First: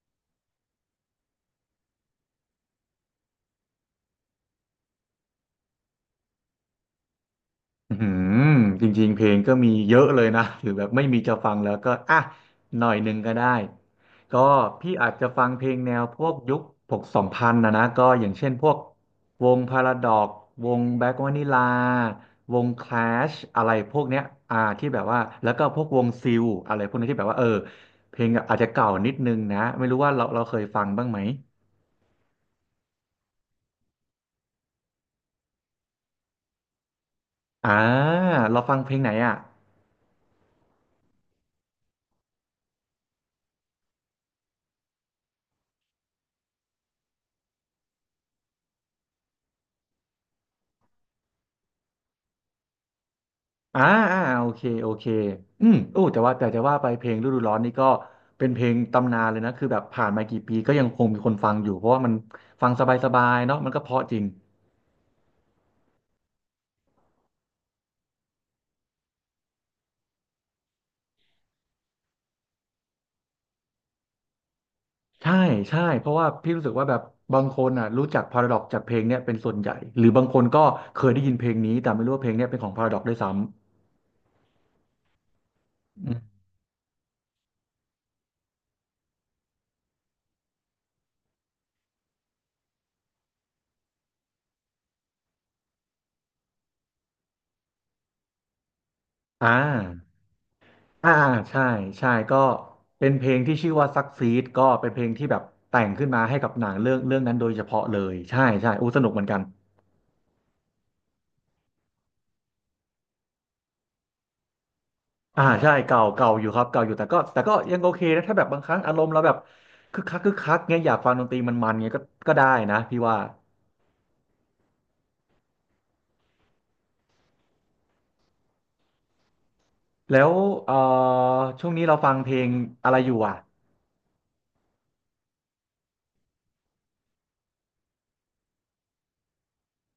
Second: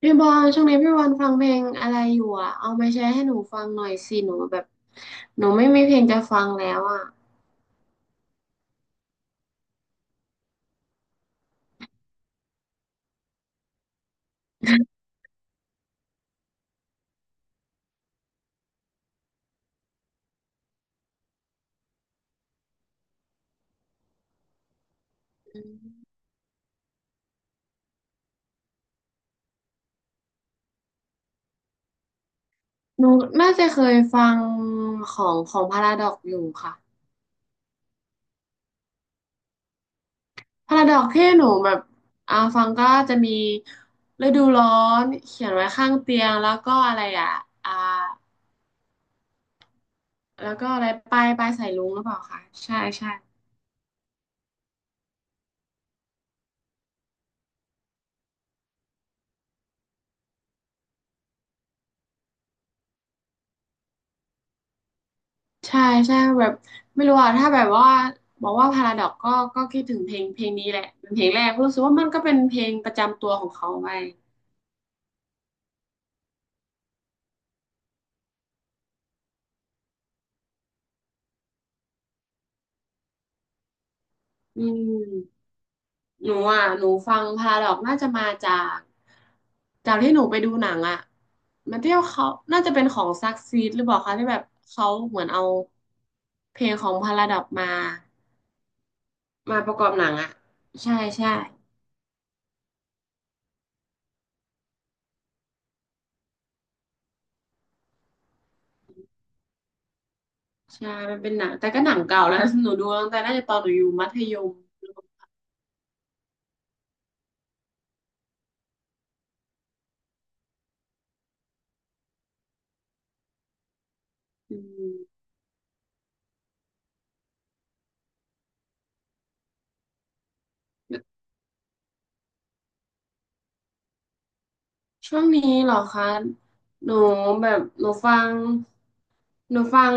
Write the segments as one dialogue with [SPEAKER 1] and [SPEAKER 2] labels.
[SPEAKER 1] พี่บอลช่วงนี้พี่บอลฟังเพลงอะไรอยู่อ่ะเอามาแชร์ให้หนูฟังหน่อยสิหนูแบบหนูไม่มีเพลงจะฟังแล้วอ่ะ
[SPEAKER 2] อืมจริงๆ เพลงก็มีเยอะเลยนะหรือแบบไม่มีจะฟังแล้วก็อ่ะหน่อยหนึ่งก็ได้ก็พี่อาจจะฟังเพลงแนวพวกยุคหกสองพันนะก็อย่างเช่นพวกวงพาราดอกวงแบล็กวานิลาวงคลาชอะไรพวกเนี้ยที่แบบว่าแล้ว
[SPEAKER 1] อื
[SPEAKER 2] ก็พวกวง
[SPEAKER 1] ม
[SPEAKER 2] ซิลอะไรพวกนี้ที่แบบว่าเพลงอาจจะเก่านิดนึงนะไม่รู้ว่าเราเคยฟังบ้างไหม
[SPEAKER 1] หนูน่าจะเคยฟังของพาราดอกอยู่ค่ะ
[SPEAKER 2] อ่าเราฟังเพลงไหนอ่ะ
[SPEAKER 1] พาราดอกที่หนูแบบฟังก็จะมีฤดูร้อนเขียนไว้ข้างเตียงแล้วก็อะไรอ่ะอ่าแล้วก็อะไรปลายสายรุ้งหรือเปล่าคะใช่ใช่
[SPEAKER 2] อ่าอ่าโอเคโอเคโอ้แต่จะว่าไปเพลงฤดูร้อนนี่ก็เป็นเพลงตำนานเลยนะคือแบบผ่านมากี่ปีก็ยังคงมีคนฟังอยู่เพราะว่ามันฟังสบายๆเนาะมันก็เพราะจริง
[SPEAKER 1] ใช่ใช่แบบไม่รู้อะถ้าแบบว่าบอกว่าพาราดอกก็ก็คิดถึงเพลงนี้แหละเป็นเพลงแรกรู้สึกว่ามันก็เป็นเพลงประจำตัวของเขาไป
[SPEAKER 2] ใช่ใช่เพราะว่าพี่รู้สึกว่าแบบบางคนอ่ะรู้จักพาราดอกจากเพลงเนี้ยเป็นส่วนใหญ่หรือบางคนก็เคยได้ยินเพลงนี้แต่ไม่รู้ว่าเพลงเนี้ยเป็นของพาราดอกด้วยซ้
[SPEAKER 1] อืม
[SPEAKER 2] ำอืม
[SPEAKER 1] หนูอ่ะหนูฟังพาราดอกน่าจะมาจากจากที่หนูไปดูหนังอะมันเที่ยวเขาน่าจะเป็นของซักซีดหรือเปล่าคะที่แบบเขาเหมือนเอาเพลงของพาราดอกมา
[SPEAKER 2] อ่า
[SPEAKER 1] มาประกอบหนังอะใช่
[SPEAKER 2] อ่า
[SPEAKER 1] ใช่
[SPEAKER 2] ใช่ใช่ก็เป็นเพลงที่ชื่อว่าซักซีดก็เป็นเพลงที่แบบแต่งขึ้นมาให้กับหนังเรื่องเรื่องนั้นโดยเฉพาะเลยใช่ใช่อู้สนุกเหมือนกัน
[SPEAKER 1] ใช่มันเป็นหนังแต่ก็หนังเก่าแล้ว หนูดูตั้งแต่น่าจะตอนหนูอยู่มัธยม
[SPEAKER 2] อ่าใช่เก่าเก่าอยู่ครับเก่าอยู่แต่ก็ยังโอเคนะถ้าแบบบางครั้งอารมณ์เราแบบคึกคักคึกคักเงี้ยอยากฟังดนตรีมันเงี้ยก็ได้นะพี่ว่า
[SPEAKER 1] อืม
[SPEAKER 2] แล้วเอ่อช่วงนี้เราฟังเพลงอะไรอยู่อ่ะ
[SPEAKER 1] ช่วงนี้เหรอคะหนูแบบหนูฟัง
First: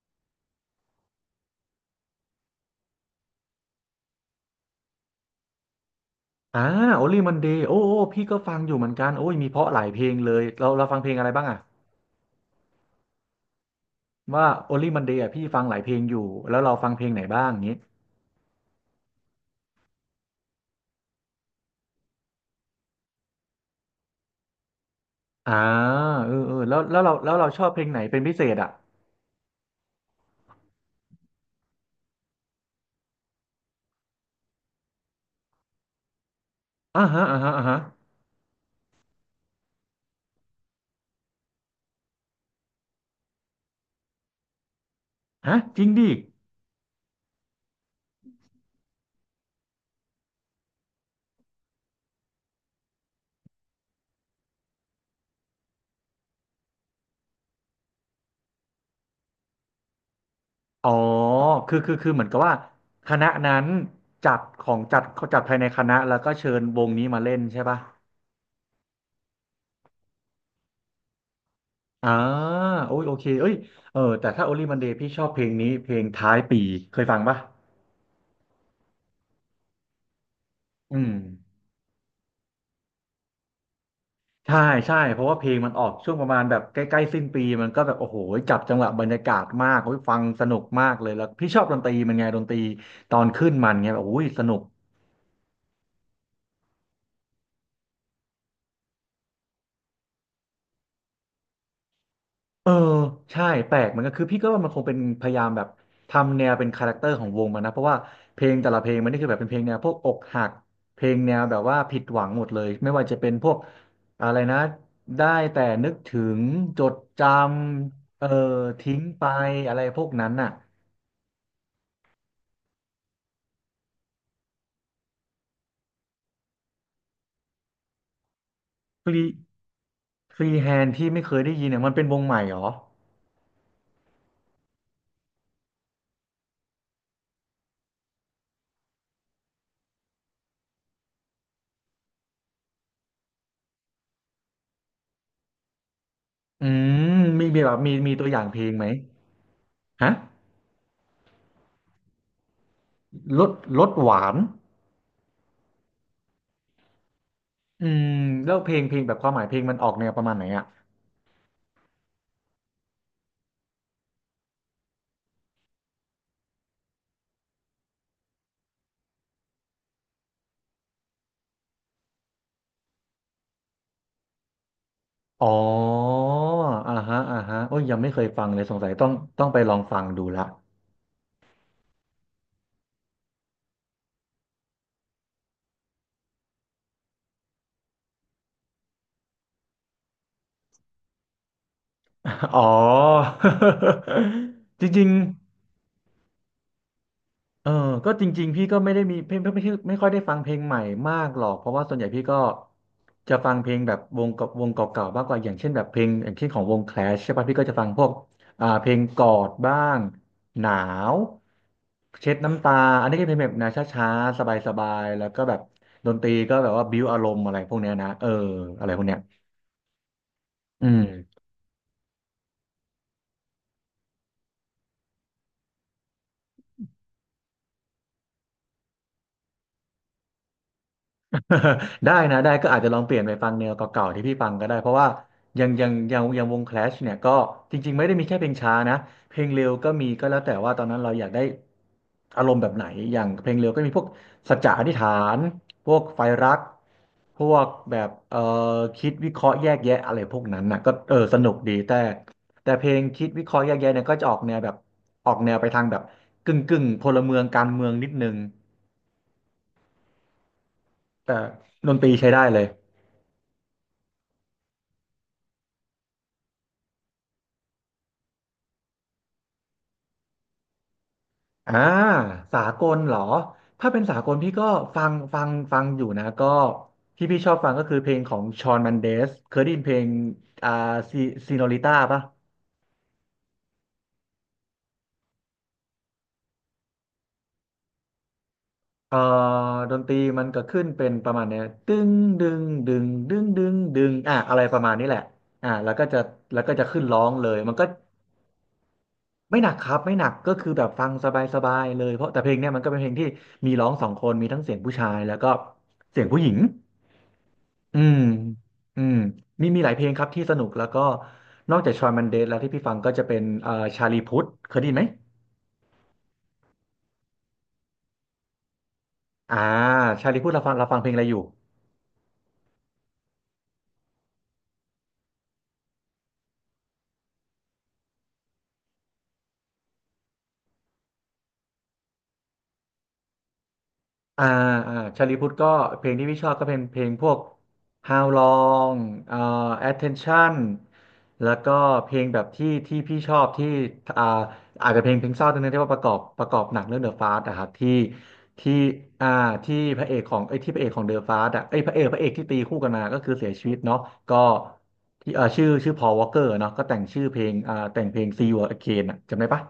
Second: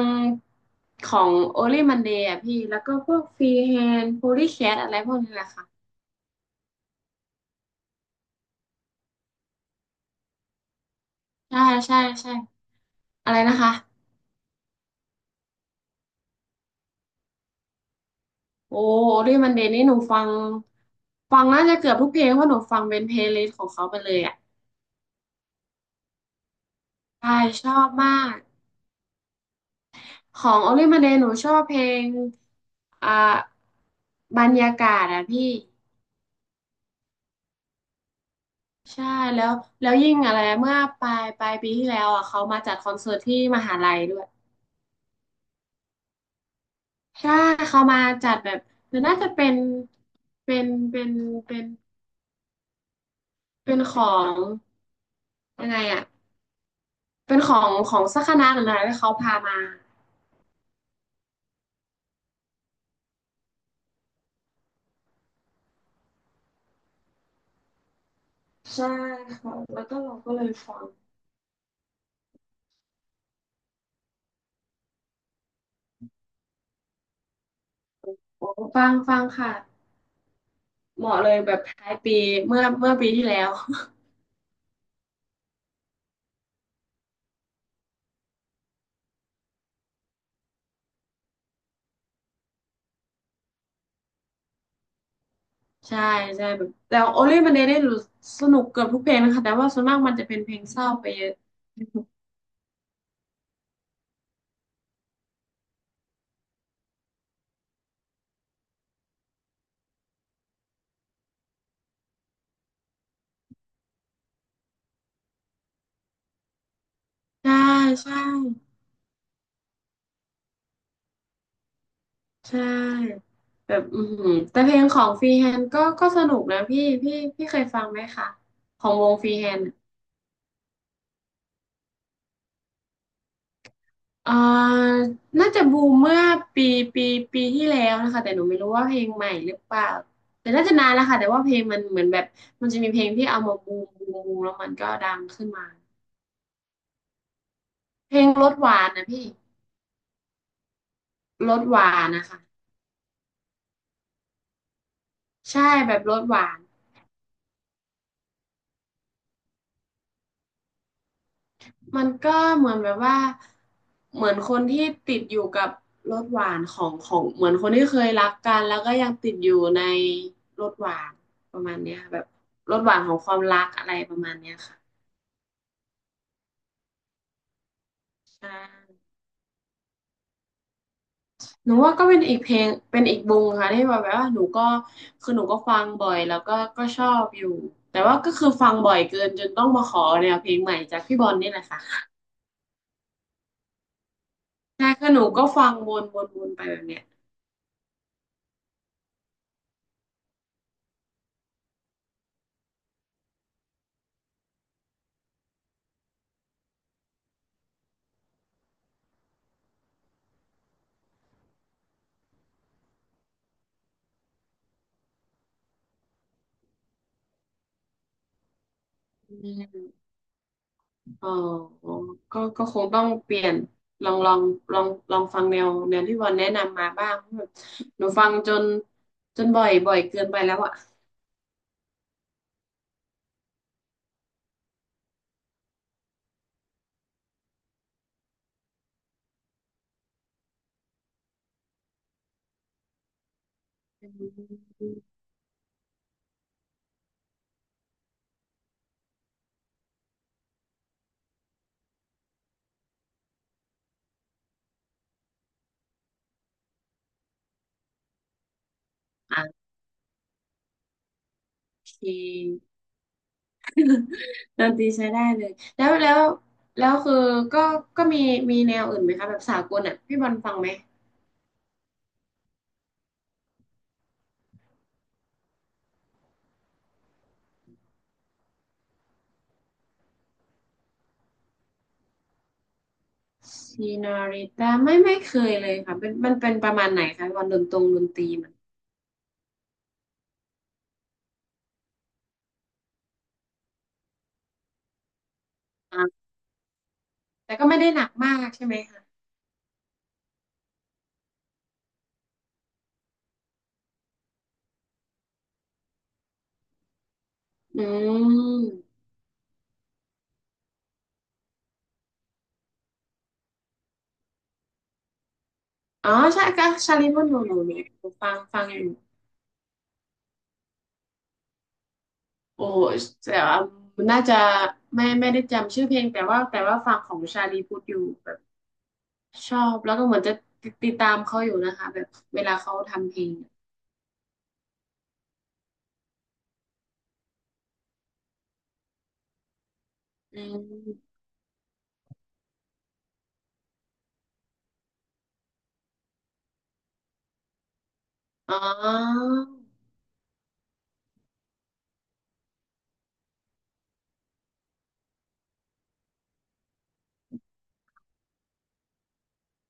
[SPEAKER 1] ของโอลี่มันเดยะพี่แล้วก็พวกฟรีแฮนโพลีแคทอะไรพวกนี้แหละค่ะ
[SPEAKER 2] อ่าโอลี่มันเดย์โอ้โอ้พี่ก็ฟังอยู่เหมือนกันโอ้ยมีเพราะหลายเพลงเลยเราฟังเพลงอะไรบ้างอ่ะ
[SPEAKER 1] ใช่ใช่ใช่อะไรนะคะ
[SPEAKER 2] ว่าโอลี่มันเดย์อ่ะพี่ฟังหลายเพลงอยู่แล้วเราฟังเพลงไหนบ้างอย่างงี้
[SPEAKER 1] โอ้โอลี่มันเดย์นี่หนูฟังน่าจะเกือบทุกเพลงเพราะหนูฟังเป็นเพลย์ลิสต์ของเขาไปเลยอ่ะ
[SPEAKER 2] อ่าเออเออแล้ว
[SPEAKER 1] ใช่
[SPEAKER 2] เราช
[SPEAKER 1] ช
[SPEAKER 2] อบเพ
[SPEAKER 1] อ
[SPEAKER 2] ล
[SPEAKER 1] บ
[SPEAKER 2] งไหน
[SPEAKER 1] มา
[SPEAKER 2] เป็นพิ
[SPEAKER 1] ก
[SPEAKER 2] เศษอ่ะ
[SPEAKER 1] ของโอลี่มันเดยหนูชอบเพลงอ่าบรรยากาศอะพี่
[SPEAKER 2] อ่าฮะอ่าฮะอ่าฮะ
[SPEAKER 1] ใช่แล้วยิ่งอะไรเมื่อปลายปีที่แล้วอ่ะเขามาจัดคอนเสิร์ตที่มหาลัยด้วย
[SPEAKER 2] ฮะจริงดิ
[SPEAKER 1] ใช่เขามาจัดแบบมันน่าจะเป็นเป็นเป็นเป็นของยังไงอ่ะเป็นของสักคณะหรืออะไรที่เขาพามา
[SPEAKER 2] อ๋อ คือเหมือนกับว่าคณะนั้นจัดของจัดภายในคณะแล้วก็เชิญวงนี้มาเล่นใช่ป่ะ
[SPEAKER 1] ใช่ค่ะแล้วก็เราก็เลยฟัง
[SPEAKER 2] อ่าโอ้ยโอเคเอ้ยเออแต่ถ้า Only Monday พี่ชอบเพลงนี้เพลงท้ายปีเคยฟังป่ะ
[SPEAKER 1] โอ้ฟังค่ะ
[SPEAKER 2] อื
[SPEAKER 1] เห
[SPEAKER 2] ม
[SPEAKER 1] มาะเลยแบบท้ายปีเมื่อปีที่แล้ว
[SPEAKER 2] ใช่ใช่เพราะว่าเพลงมันออกช่วงประมาณแบบใกล้ๆสิ้นปีมันก็แบบโอ้โหจับจังหวะบรรยากาศมากโอ้ยฟังสนุกมากเลย แล้วพี่ชอบดนตรีมันไงดนตรีตอนขึ้นมันไงแบบโอ้ยสนุก
[SPEAKER 1] ใช่ใช่แบบแต่โอลี่มันเดยได้รู้สนุกเกือบทุกเพลงนะคะแต่ว่าส่วนมากมันจะเป็นเพลงเศร้าไปเยอะ
[SPEAKER 2] เออใช่แปลกเหมือนกันคือพี่ก็ว่ามันคงเป็นพยายามแบบทำแนวเป็นคาแรคเตอร์ของวงมันนะเพราะว่าเพลงแต่ละเพลงมันนี่คือแบบเป็นเพลงแนวพวกอกหักเพลงแนวแบบว่าผิดหวังหมดเลยไม่ว่าจะเป็นพวกอะไรนะได้แต่นึกถึงจดจ
[SPEAKER 1] ใช่ใช่
[SPEAKER 2] ำเออทิ้งไปอะไรพวกนั้นน่ะ
[SPEAKER 1] ใช่แบบอือหือแต่เพลงของฟรีแฮนด์ก็ก็สนุกนะพี่เคยฟังไหมคะของ
[SPEAKER 2] ฟ
[SPEAKER 1] วง
[SPEAKER 2] รี
[SPEAKER 1] ฟรีแฮนด์
[SPEAKER 2] ฟรีแฮนที่ไม่เคยได้ยินเนี่ยมันเป็นวงใหม่เหรอ
[SPEAKER 1] อ่าน่าจะบูมเมื่อปีปีปีที่แล้วนะคะแต่หนูไม่รู้ว่าเพลงใหม่หรือเปล่าแต่น่าจะนานแล้วค่ะแต่ว่าเพลงมันเหมือนแบบมันจะมีเพลงที่เอามาบูมแล้วมันก็ดังขึ้นมา
[SPEAKER 2] อืมมีแบบมี
[SPEAKER 1] เพล
[SPEAKER 2] ตั
[SPEAKER 1] ง
[SPEAKER 2] วอย่า
[SPEAKER 1] ร
[SPEAKER 2] ง
[SPEAKER 1] ส
[SPEAKER 2] เพล
[SPEAKER 1] ห
[SPEAKER 2] ง
[SPEAKER 1] วา
[SPEAKER 2] ไหม
[SPEAKER 1] นนะพี่
[SPEAKER 2] ฮะ
[SPEAKER 1] รสหวานนะคะ
[SPEAKER 2] รสรสหวาน
[SPEAKER 1] ใช่แบบรสหวาน
[SPEAKER 2] อืมแล้วเพลงแบบความหมายเพลงมันออกแนวประมาณไหนอ่ะ
[SPEAKER 1] มันก็เหมือนแบบว่าเหมือนคนที่ติดอยู่กับรสหวานของเหมือนคนที่เคยรักกันแล้วก็ยังติดอยู่ในรสหวานประมาณเนี้ยค่ะแบบรสหวานของความรักอะไรประมาณเนี้ยค่ะ
[SPEAKER 2] อ๋ออ่าฮะอ่าฮะโอ้ยยังไม่เคยฟัง
[SPEAKER 1] ใช่
[SPEAKER 2] เลยสงสัยต้องไปลองฟังดูละ
[SPEAKER 1] หนูว่าก็เป็นอีกเพลงเป็นอีกวงค่ะที่แบบว่าหนูก็คือหนูก็ฟังบ่อยแล้วก็ก็ชอบอยู่แต่ว่าก็คือฟังบ่อยเกินจนต้องมาขอแนวเพลงใหม่จากพี่บอลนี่แหละค่ะ
[SPEAKER 2] อ๋อ จ
[SPEAKER 1] ใช่
[SPEAKER 2] ริ
[SPEAKER 1] คื
[SPEAKER 2] ง
[SPEAKER 1] อหนูก็ฟังวนไปแบบเนี้ย
[SPEAKER 2] เออก็จริงๆพี่ก็ไม่ได้มีเพลงไม่ค่อยได้ฟังเพลงใหม่มากหรอก เพราะว่าส่วนใหญ่พี่ก็จะฟังเพลงแบบวงกับวงเก่าๆมากกว่าอย่างเช่นแบบเพลงอย่างเช่นของวงแคลชใช่ป่ะพี่ก็จะฟังพวกเพลงกอดบ้างหนาวเช็ดน้ำตา อันนี้ก็เป็นแบบแนวช้าๆสบายๆ แล้วก็แบบดนตรีก็แบบว่าบิ้วอารมณ์อะไรพวกเนี้ยนะเอออะไรพวกเนี้ย
[SPEAKER 1] อืม
[SPEAKER 2] อืม
[SPEAKER 1] อ๋อก็ก็คงต้องเปลี่ยนลองลองลองฟังแนวที่วันแนะนำมาบ้างแบบหนูฟังจนจนบ่อยเกินไปแล้วอ่ะ
[SPEAKER 2] ได้นะได้ก็อาจจะลองเปลี่ยนไปฟังแนวเก่าๆที่พี่ฟังก็ได้เพราะว่ายังวง Clash เนี่ยก็จริงๆไม่ได้มีแค่เพลงช้านะเพลงเร็วก็มีก็แล้วแต่ว่าตอนนั้นเราอยากได้อารมณ์แบบไหนอย่างเพลงเร็วก็มีพวก
[SPEAKER 1] อื
[SPEAKER 2] สัจจะอธิ
[SPEAKER 1] ม
[SPEAKER 2] ษฐานพวกไฟรักพวกแบบคิดวิเคราะห์แยกแยะอะไรพวกนั้นนะก็เออสนุกดีแต่เพลงคิดวิเคราะห์แยกแยะเนี่ยก็จะออกแนวแบบออกแนวไปทางแบบกึ่งกึ่งพลเมืองการเมืองนิดนึง
[SPEAKER 1] โ
[SPEAKER 2] แต่ด
[SPEAKER 1] อเ
[SPEAKER 2] นตรีใช้ได้เล
[SPEAKER 1] ค
[SPEAKER 2] ย
[SPEAKER 1] ดนตรีใช้ได้เลยแล้วแล้วแล้วคือก็ก็มีมีแนวอื่นไหมคะแบบสากลอ่ะพี่บอลฟังไหม
[SPEAKER 2] อ่าสากลเหรอถ้าเป็นสากลพี่ก็ฟังอยู่นะก็ที่พี่ชอบฟังก็คือเพลงของชอนมันเดสเคยได้ยินเพลงอ่าซีซีโนริต้าปะ
[SPEAKER 1] ซีนาริตาไม่เคยเลยค่ะเป็นมันเป็นประมาณไหนคะวันดนตรงดนตรีมัน
[SPEAKER 2] เอ่อดนตรีมันก็ขึ้นเป็นประมาณเนี้ยตึ้งดึงอ่ะอะไรประมาณนี้แหละอ่าแล้วก็จะ
[SPEAKER 1] อ่า
[SPEAKER 2] แล้วก็จะขึ้นร้องเล
[SPEAKER 1] แต่
[SPEAKER 2] ย
[SPEAKER 1] ก็
[SPEAKER 2] มัน
[SPEAKER 1] ไม่
[SPEAKER 2] ก็
[SPEAKER 1] ได้หนักมากใช่ไหมคะ
[SPEAKER 2] ไม่หนักครับไม่หนักก็คือแบบฟังสบายๆเลยเพราะแต่เพลงเนี้ยมันก็เป็นเพลงที่มีร้องสองคนมีทั้งเสียงผู้ชายแล้วก็เสียงผู้หญิง
[SPEAKER 1] อื
[SPEAKER 2] อืม
[SPEAKER 1] ม
[SPEAKER 2] อืมมีหลายเพลงครับที่สนุกแล้วก็นอกจากชอยมันเดสแล้วที่พี่ฟังก็จะเป็นชาลีพุทธเคยได้ยินไหม
[SPEAKER 1] อ๋อใช่ก็ชาลีมอนโนโนเนี่ยฟังอยู่
[SPEAKER 2] อ่าชาลีพุทธเราฟังเราเพลงอะไรอยู่
[SPEAKER 1] โอ้แต่ว่ามันน่าจะไม่ได้จำชื่อเพลงแต่ว่าแต่ว่าฟังของชาลีพูดอยู่แบบชอบแล้วก็เหมือนจะติดตามเขาอยู่นะคะแบบเวลาเขาทำเพลง
[SPEAKER 2] อ่าอ่าชาลีพุทธก็เพลงที่พี่ชอบก็เป็นเพลงพวก How Long เอ่อ
[SPEAKER 1] อื
[SPEAKER 2] Attention
[SPEAKER 1] ม
[SPEAKER 2] แล้วก็เพลงแบบที่พี่ชอบที่อ่าอาจจะเพลงเศร้าตรงนั้นที่ว่าประกอบหนังเรื่อง The Fast อะครับที่
[SPEAKER 1] อ๋
[SPEAKER 2] ที่
[SPEAKER 1] อ
[SPEAKER 2] อ่าที่พระเอกของไอ้ยที่พระเอกของ The Fast อะไอ้ยพระเอกที่ตีคู่กันมาก็คือเสียชีวิตเนาะก็ที่ชื่อ Paul Walker เนาะก็แต่งชื่อเพลงแต่งเพลง See You Again อะจำได้ปะ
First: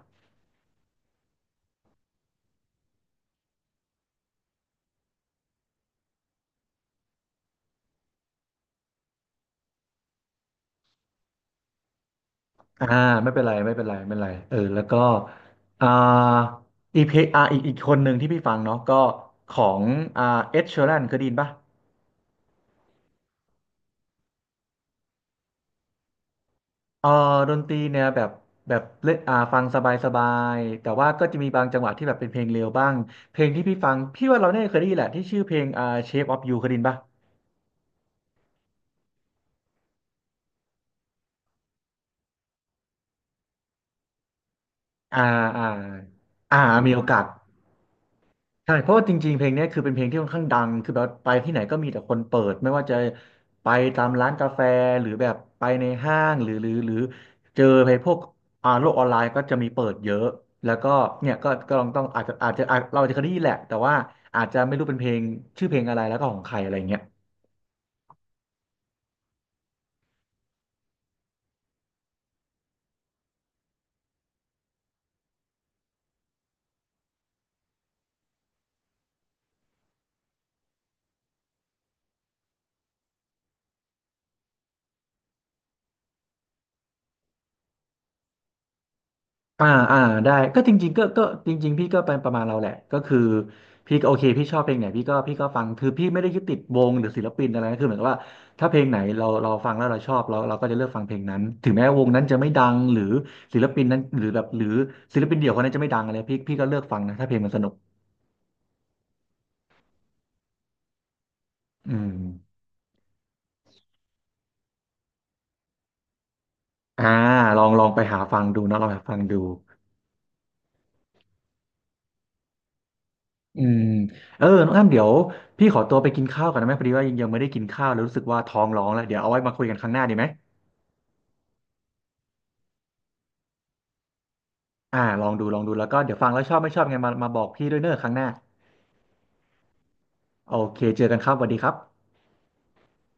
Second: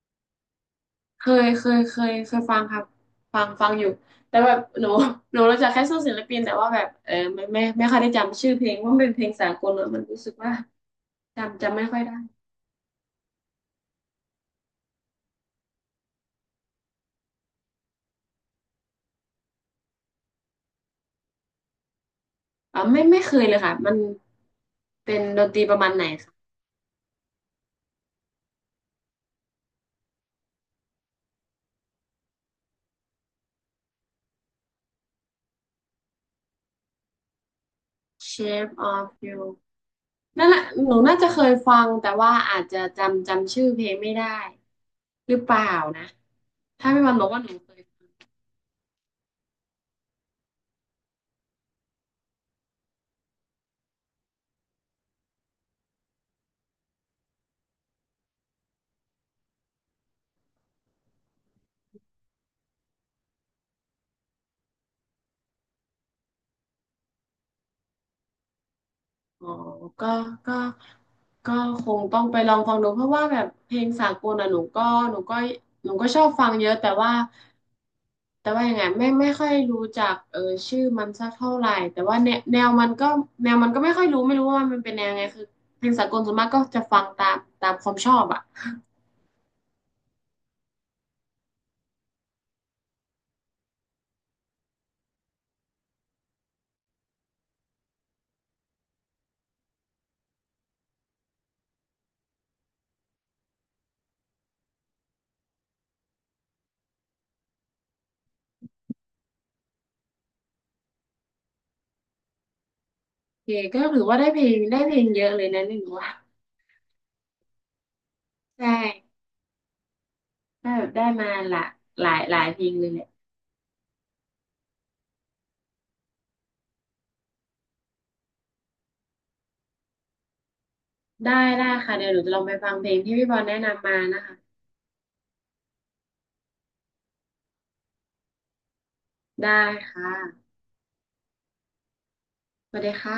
[SPEAKER 1] เคยฟังครับฟังอยู่แต่แบบหนูหนูรู้จักแค่ชื่อศิลปินแต่ว่าแบบไม่ค่อยได้จำชื่อเพลงว่ามันเป็นเพลงสากลเนอะมันรู้สึกว่าจำไม่ค่อยได้
[SPEAKER 2] อ่าไม่เป็นไรไม่เป็นไรไม่เป็นไรเออแล้วก็อ่าอีพีอีกคนหนึ่งที่พี่ฟังเนาะก็ของอ่าเอ็ดชีแรนเคยได้ยินปะ
[SPEAKER 1] ไม่เคยเลยค่ะมันเป็นดนตรีประมาณไหนคะ
[SPEAKER 2] เออดนตรีเนี่ยแบบแบบเล่นฟังสบายสบายแต่ว่าก็จะมีบางจังหวะที่แบบเป็นเพลงเร็วบ้างเพลงที่พี่ฟังพี่ว่าเราเนี่ยเคยได้ยินแหละที่ชื่อเพลงShape of You เคยได้ยินปะ
[SPEAKER 1] Shape of You นั่นแหละหนูน่าจะเคยฟังแต่ว่าอาจจะจำชื่อเพลงไม่ได้
[SPEAKER 2] อ่า
[SPEAKER 1] หรือเปล่า
[SPEAKER 2] อ่า
[SPEAKER 1] นะ
[SPEAKER 2] อ่า
[SPEAKER 1] ถ้า
[SPEAKER 2] มีโอ
[SPEAKER 1] พี่วัน
[SPEAKER 2] กา
[SPEAKER 1] บ
[SPEAKER 2] ส
[SPEAKER 1] อกว่าหนูเคย
[SPEAKER 2] ใช่เพราะว่าจริงๆเพลงเนี้ยคือเป็นเพลงที่ค่อนข้างดังคือแบบไปที่ไหนก็มีแต่คนเปิดไม่ว่าจะไปตามร้านกาแฟหรือแบบไปในห้างหรือเจอไปพวกโลกออนไลน์ก็จะมีเปิดเยอะแล้วก็เนี่ยก็ก็ลองต้องอาจจะอาจจะอาจเราอาจจะเคยได้ยินแหละแต่ว่าอาจจะไม่รู้เป็นเพลงชื่อเพลงอะไรแล้วก็ของใครอะไรเงี้ย
[SPEAKER 1] อ๋อก็ก็ก็คงต้องไปลองฟังดูเพราะว่าแบบเพลงสากลอ่ะหนูก็หนูก็ชอบฟังเยอะแต่ว่า แต่ว่ายังไงไม่ค่อยรู้จักชื่อมันสักเท่าไหร่แต่ว่าแนวมันก็แนวมันก็ไม่ค่อยรู้ไม่รู้ว่ามันเป็นแนวไงคือเพลงสากลส่วนมากก็จะฟังตามความชอบอ่ะ
[SPEAKER 2] อ่าอ่าได้ก็จริงๆก็จริงๆพี่ก็เป็นประมาณเราแหละก็คือพี่ก็โอเคพี่ชอบเพลงไหนพี่ก็ฟังคือพี่ไม่ได้ยึดติดวงหรือศิลปินอะไรนะคือเหมือนกับว่าถ้าเพลงไหนเราฟังแล้วเราชอบเราก็จะเลือกฟังเพลงนั้นถึงแม้วงนั้นจะไม่ดังหรือศิลปินนั้นหรือแบบหรือศิลปินเดี่ยวคนนั้นจะไม่ดังอะไรพี่ก็เลือกฟังนะถ้าเพลงมันสนุกอืม
[SPEAKER 1] โอเคก็ถือว่าได้เพลงเยอะเลยนะนี่หนูว่า
[SPEAKER 2] อ่าลองลองไปหาฟังดู
[SPEAKER 1] ใช่
[SPEAKER 2] เนอะลองหาฟังดู
[SPEAKER 1] ได้แบบได้มาหลายเพลงเลยแหละ
[SPEAKER 2] อืมเออน้องอ้ำเดี๋ยวพี่ขอตัวไปกินข้าวก่อนนะแม่พอดีว่ายังไม่ได้กินข้าวเลยรู้สึกว่าท้องร้องแล้วเดี๋ยวเอาไว้มาคุยกันครั้งหน้าดีไหม
[SPEAKER 1] ได้ได้ค่ะเดี๋ยวหนูจะลองไปฟังเพลงที่พี่บอลแนะนำมานะคะ
[SPEAKER 2] ลองดูลองดูแล้วก็เดี๋ยวฟังแล้วชอบไม่ชอบไงมาบอกพี่ด้วยเนอะครั้งหน้า
[SPEAKER 1] ได้ค่ะ
[SPEAKER 2] โอเคเจอกันครับสวัสดีครับ
[SPEAKER 1] สวัสดีค่ะ